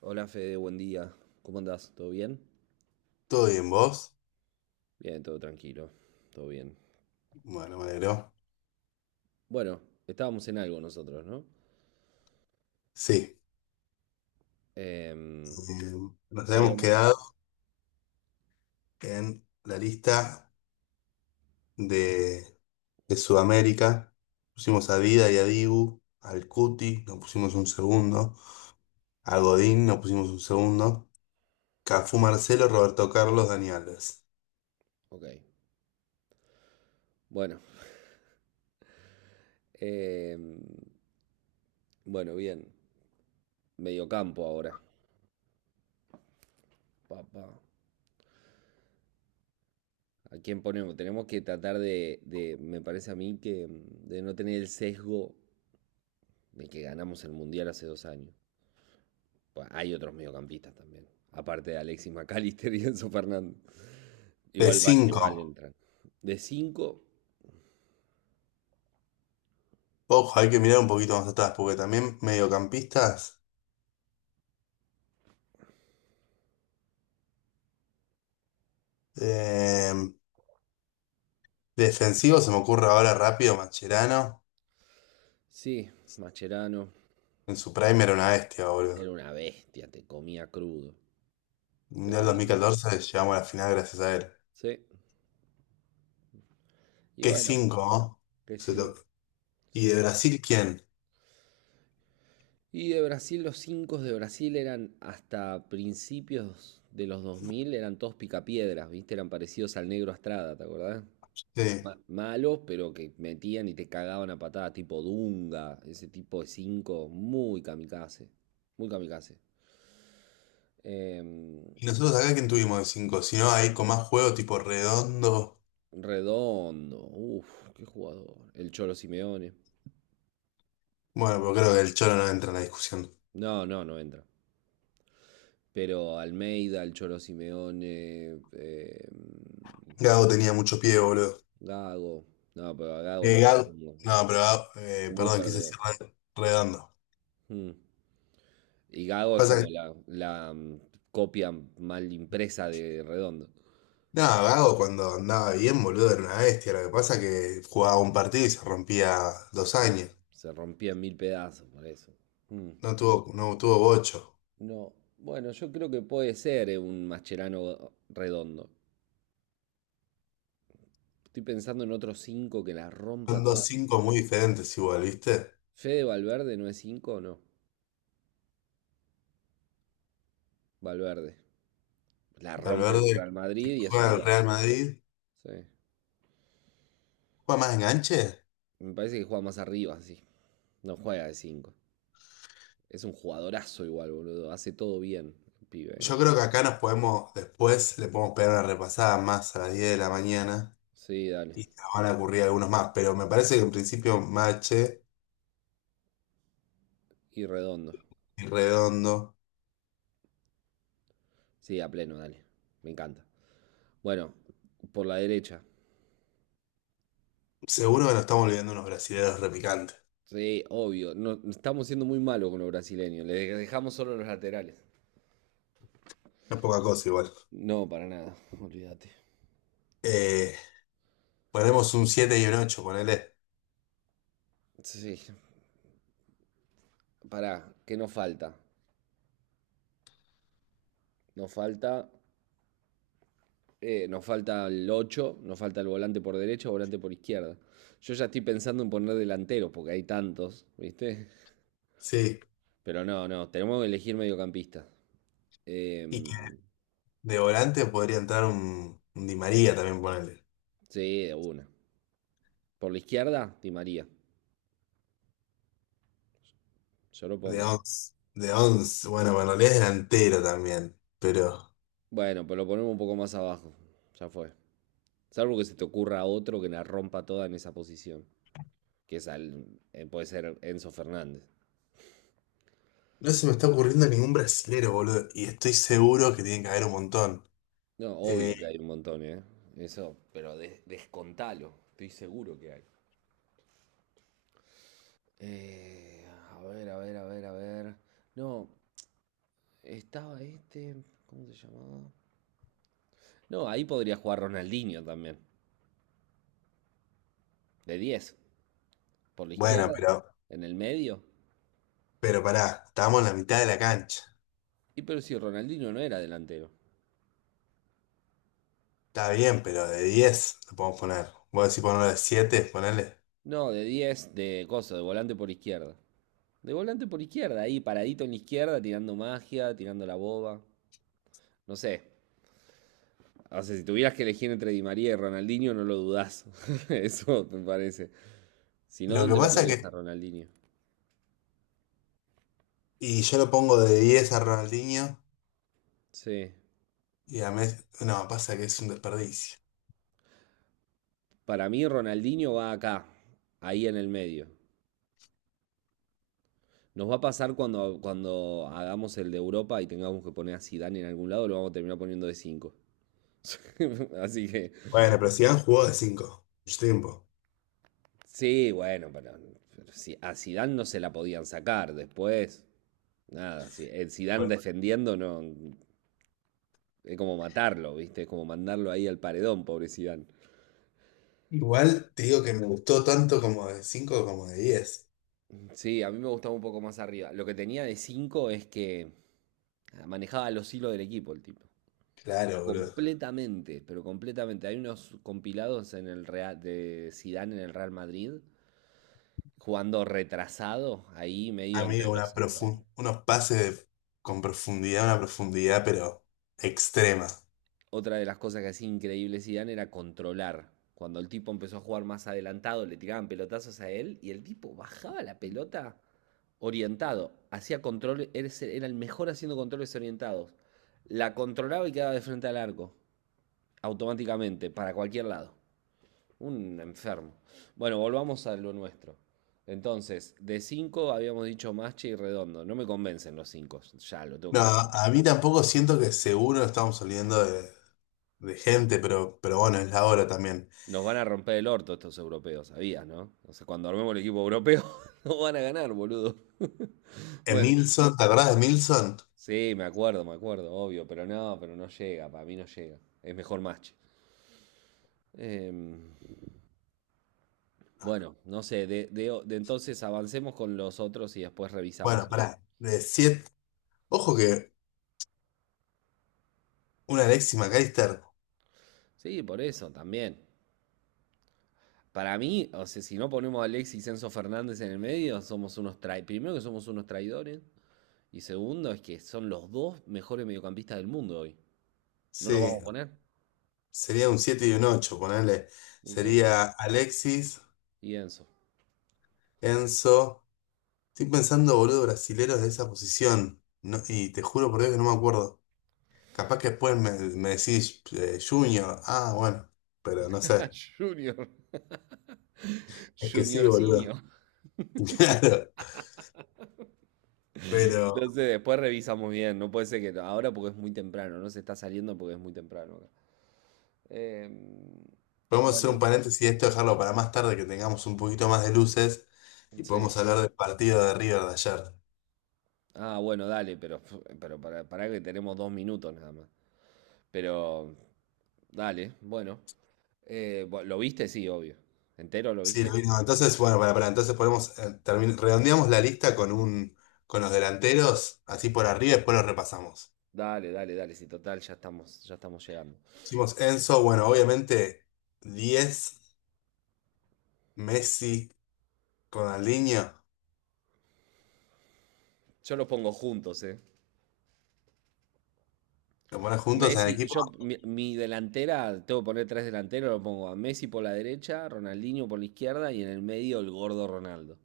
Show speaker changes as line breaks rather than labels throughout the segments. Hola Fede, buen día. ¿Cómo andás? ¿Todo bien?
¿Todo bien vos?
Bien, todo tranquilo, todo bien.
Bueno, me alegro.
Bueno, estábamos en algo nosotros, ¿no?
Sí,
Em,
eh, nos hemos
Habíamos.
quedado en la lista de, de Sudamérica. Pusimos a Dida y a Dibu, al Cuti, nos pusimos un segundo, a Godín, nos pusimos un segundo, Cafú Marcelo, Roberto Carlos, Dani Alves.
Ok, bueno. Em, bueno, bien. Mediocampo ahora. Papá. ¿A quién ponemos? Tenemos que tratar me parece a mí que de no tener el sesgo de que ganamos el Mundial hace 2 años. Pues hay otros mediocampistas también, aparte de Alexis McAllister y Enzo Fernández.
De
Igual van,
cinco,
igual entran. De 5
ojo, hay que mirar un poquito más atrás, porque también mediocampistas, eh, defensivos, se me ocurre ahora rápido, Mascherano,
sí, Mascherano
en su prime era una bestia, boludo.
era una bestia, te comía crudo. Te
Mundial dos
comía
mil
crudo.
catorce llegamos a la final gracias a él.
Sí. Y
Qué
bueno,
cinco, ¿no?
que
Se
sí,
lo-
sí.
¿Y de Brasil quién?
Y de Brasil, los 5 de Brasil eran hasta principios de los 2000, eran todos picapiedras, ¿viste? Eran parecidos al Negro Estrada, ¿te acordás?
Sí.
Malos, pero que metían y te cagaban a patada, tipo Dunga, ese tipo de 5 muy kamikaze, muy kamikaze. Em,
¿Y nosotros acá quién tuvimos de cinco? Si no, ahí con más juego tipo redondo.
Redondo, ¡uf!, qué jugador. El Cholo Simeone.
Bueno, pero creo que el Cholo no entra en la discusión.
No, no, no entra. Pero Almeida, el Cholo Simeone,
Gago tenía mucho pie, boludo.
Gago. No, pero a Gago no lo
Gago.
pongo yo.
No, pero Gago,
Muy
perdón, quise
perdedor.
decir redondo.
Mm. Y Gago es
Pasa
como
que.
la, copia mal impresa de Redondo.
No, Gago cuando andaba bien, boludo, era una bestia. Lo que pasa que jugaba un partido y se rompía dos
Em,
años.
Se rompía en mil pedazos por eso. Mm.
No tuvo bocho.
No, bueno, yo creo que puede ser un Mascherano Redondo. Estoy pensando en otros cinco que la rompa
Son dos
toda.
cinco muy diferentes igual, ¿viste?
Fede Valverde no es 5, no. Valverde. La rompe el
Valverde
Real Madrid y es
juega en el
uruguayo.
Real Madrid,
Sí.
juega más enganche.
Me parece que juega más arriba, sí. No juega de 5. Es un jugadorazo igual, boludo. Hace todo bien, el pibe.
Yo
eh.
creo que acá nos podemos, después le podemos pegar una repasada más a las 10 de la mañana
Sí, dale.
y nos van a ocurrir algunos más, pero me parece que en principio Mache
Y redondo.
y Redondo,
Sí, a pleno, dale. Me encanta. Bueno, por la derecha.
seguro que nos estamos olvidando unos brasileños repicantes.
Sí, obvio. No, estamos siendo muy malos con los brasileños. Le dejamos solo los laterales.
No es poca cosa igual.
No, para nada. Olvídate.
Eh, ponemos un 7 y un 8, ponele.
Sí, pará. ¿Qué nos falta? Nos falta nos falta el 8, nos falta el volante por derecha, volante por izquierda. Yo ya estoy pensando en poner delanteros, porque hay tantos, ¿viste?
Sí.
Pero no, no, tenemos que elegir mediocampista. Eh,
Y que de volante podría entrar un Di María también, ponele.
sí, de una. Por la izquierda, Di María. Yo lo
De
pongo.
11, De 11. Bueno, en realidad es delantero también, pero.
Bueno, pero lo ponemos un poco más abajo. Ya fue. Salvo que se te ocurra otro que la rompa toda en esa posición. Que es al- puede ser Enzo Fernández.
No se me está ocurriendo ningún brasilero, boludo. Y estoy seguro que tiene que haber un montón.
No, obvio
Eh,
que hay un montón, ¿eh? Eso, pero descontalo. Estoy seguro que hay. A ver, a ver, a ver, a ver. No, estaba este. ¿Cómo se llamaba? No, ahí podría jugar Ronaldinho también. De 10, por la
bueno,
izquierda,
pero,
en el medio.
pero pará, estamos en la mitad de la cancha.
Y pero si Ronaldinho no era delantero.
Está bien, pero de 10 lo podemos poner. Vos decís ponerlo de 7 ponele.
No, de diez, de cosa, de volante por izquierda. De volante por izquierda, ahí paradito en la izquierda, tirando magia, tirando la boba. No sé. O sea, si tuvieras que elegir entre Di María y Ronaldinho, no lo dudás. Eso me parece. Si no,
Lo que
¿dónde lo
pasa es
ponías a
que.
Ronaldinho?
Y yo lo pongo de 10 a Ronaldinho
Sí.
y a Messi. No, pasa que es un desperdicio.
Para mí Ronaldinho va acá, ahí en el medio. Nos va a pasar cuando hagamos el de Europa y tengamos que poner a Zidane en algún lado, lo vamos a terminar poniendo de 5. Así que,
Bueno, pero Zidane jugó de 5 mucho tiempo.
sí, bueno, pero si a Zidane no se la podían sacar después. Nada, si, el Zidane
Bueno,
defendiendo no, es como matarlo, ¿viste? Es como mandarlo ahí al paredón, pobre Zidane.
igual te digo que me gustó tanto como de 5 como de diez.
Sí, a mí me gustaba un poco más arriba. Lo que tenía de 5 es que manejaba los hilos del equipo el tipo.
Claro, boludo.
Completamente, pero completamente. Hay unos compilados en el Real, de Zidane en el Real Madrid, jugando retrasado, ahí medio entre
Amigo,
los centrales.
unos pases con profundidad, una profundidad, pero extrema.
Otra de las cosas que hacía increíble Zidane era controlar. Cuando el tipo empezó a jugar más adelantado, le tiraban pelotazos a él y el tipo bajaba la pelota orientado, hacía controles, era el mejor haciendo controles orientados. La controlaba y quedaba de frente al arco, automáticamente, para cualquier lado. Un enfermo. Bueno, volvamos a lo nuestro. Entonces, de 5 habíamos dicho Masche y Redondo. No me convencen los cinco, ya lo tengo
No,
que decir.
a mí tampoco siento que seguro estamos saliendo de gente, pero bueno, es la hora también.
Nos van a romper el orto estos europeos, sabías, ¿no? O sea, cuando armemos el equipo europeo, no van a ganar, boludo. Bueno,
Emilson, ¿te acordás de Emilson?
sí, me acuerdo, obvio, pero no llega, para mí no llega. Es mejor Masche. Em, bueno, no sé, de entonces avancemos con los otros y después revisamos
Bueno,
eso.
pará, de siete. Ojo que un Alexis McAllister,
Sí, por eso también. Para mí, o sea, si no ponemos a Alexis y Enzo Fernández en el medio, somos unos traidores. Primero que somos unos traidores. Y segundo, es que son los dos mejores mediocampistas del mundo hoy. ¿No los
sí,
vamos a poner?
sería un 7 y un 8 ponele.
Sí.
Sería Alexis,
Y Enzo.
Enzo. Estoy pensando, boludo, brasileros de esa posición. No, y te juro por Dios que no me acuerdo. Capaz que después me decís Junior, ah, bueno, pero no sé.
Junior.
Es que sí, boludo.
Juniorcinio.
Claro, pero
No sé, después revisamos bien. No puede ser que ahora porque es muy temprano. No se está saliendo porque es muy temprano, acá. Eh,
podemos hacer
bueno,
un paréntesis de esto, dejarlo para más tarde, que tengamos un poquito más de luces y
sí.
podemos hablar del partido de River de ayer.
Ah, bueno, dale, pero para, que tenemos 2 minutos nada más. Pero, dale, bueno. ¿Lo viste? Sí, obvio. ¿Entero lo
Sí,
viste?
lo mismo. Entonces, bueno, entonces podemos redondeamos la lista con los delanteros, así por arriba, y después los repasamos.
Dale, dale, dale. Sí, total, ya estamos llegando.
Hicimos Enzo, bueno, obviamente diez: Messi, Ronaldinho,
Yo los pongo juntos, ¿eh?
lo pones juntos en el
Messi,
equipo.
mi delantera, tengo que poner tres delanteros, lo pongo a Messi por la derecha, Ronaldinho por la izquierda y en el medio el gordo Ronaldo.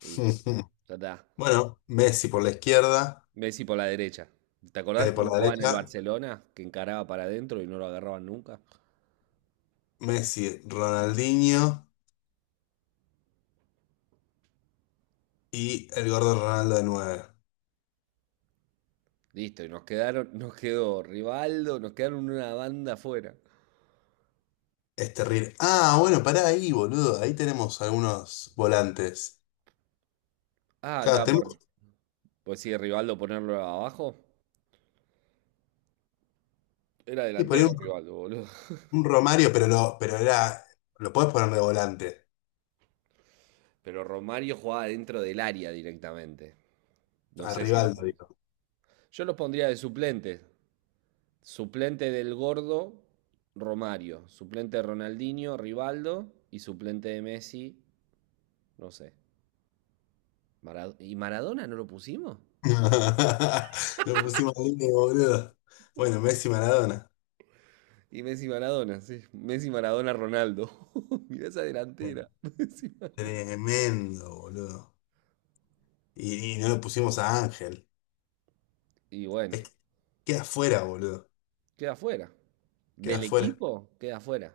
Listo, ya está.
Bueno, Messi por la izquierda,
Messi por la derecha. ¿Te acordás
por
cómo
la
jugaba en el
derecha,
Barcelona? Que encaraba para adentro y no lo agarraban nunca.
Messi, Ronaldinho y el gordo Ronaldo de nueve.
Listo, y nos quedaron, nos quedó Rivaldo, nos quedaron una banda afuera.
Es terrible. Ah, bueno, pará ahí, boludo. Ahí tenemos algunos volantes.
Ah,
Claro,
no,
tenemos
pues sí, Rivaldo ponerlo abajo. Era
que poner
delantero
un,
Rivaldo, boludo.
un Romario, lo podés poner de volante.
Pero Romario jugaba dentro del área directamente. No
A
sé si lo
Rivaldo,
pon-
digo.
Yo los pondría de suplente. Suplente del gordo, Romario. Suplente de Ronaldinho, Rivaldo. Y suplente de Messi, no sé. ¿Y Maradona no lo pusimos?
Lo pusimos ahí, boludo. Bueno, Messi Maradona.
Y Messi Maradona, sí. Messi Maradona Ronaldo. Mirá esa delantera. Messi, Mar-
Tremendo, boludo. Y no lo pusimos a Ángel.
y bueno,
Es que queda afuera, boludo.
queda fuera.
Queda
Del
afuera.
equipo, queda fuera.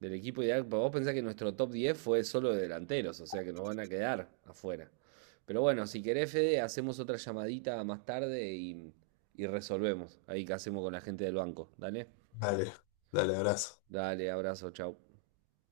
Del equipo ideal. Vos pensás que nuestro top 10 fue solo de delanteros, o sea que nos van a quedar afuera. Pero bueno, si querés, Fede, hacemos otra llamadita más tarde y resolvemos ahí qué hacemos con la gente del banco. Dale,
Dale, dale, abrazo.
dale, abrazo, chau.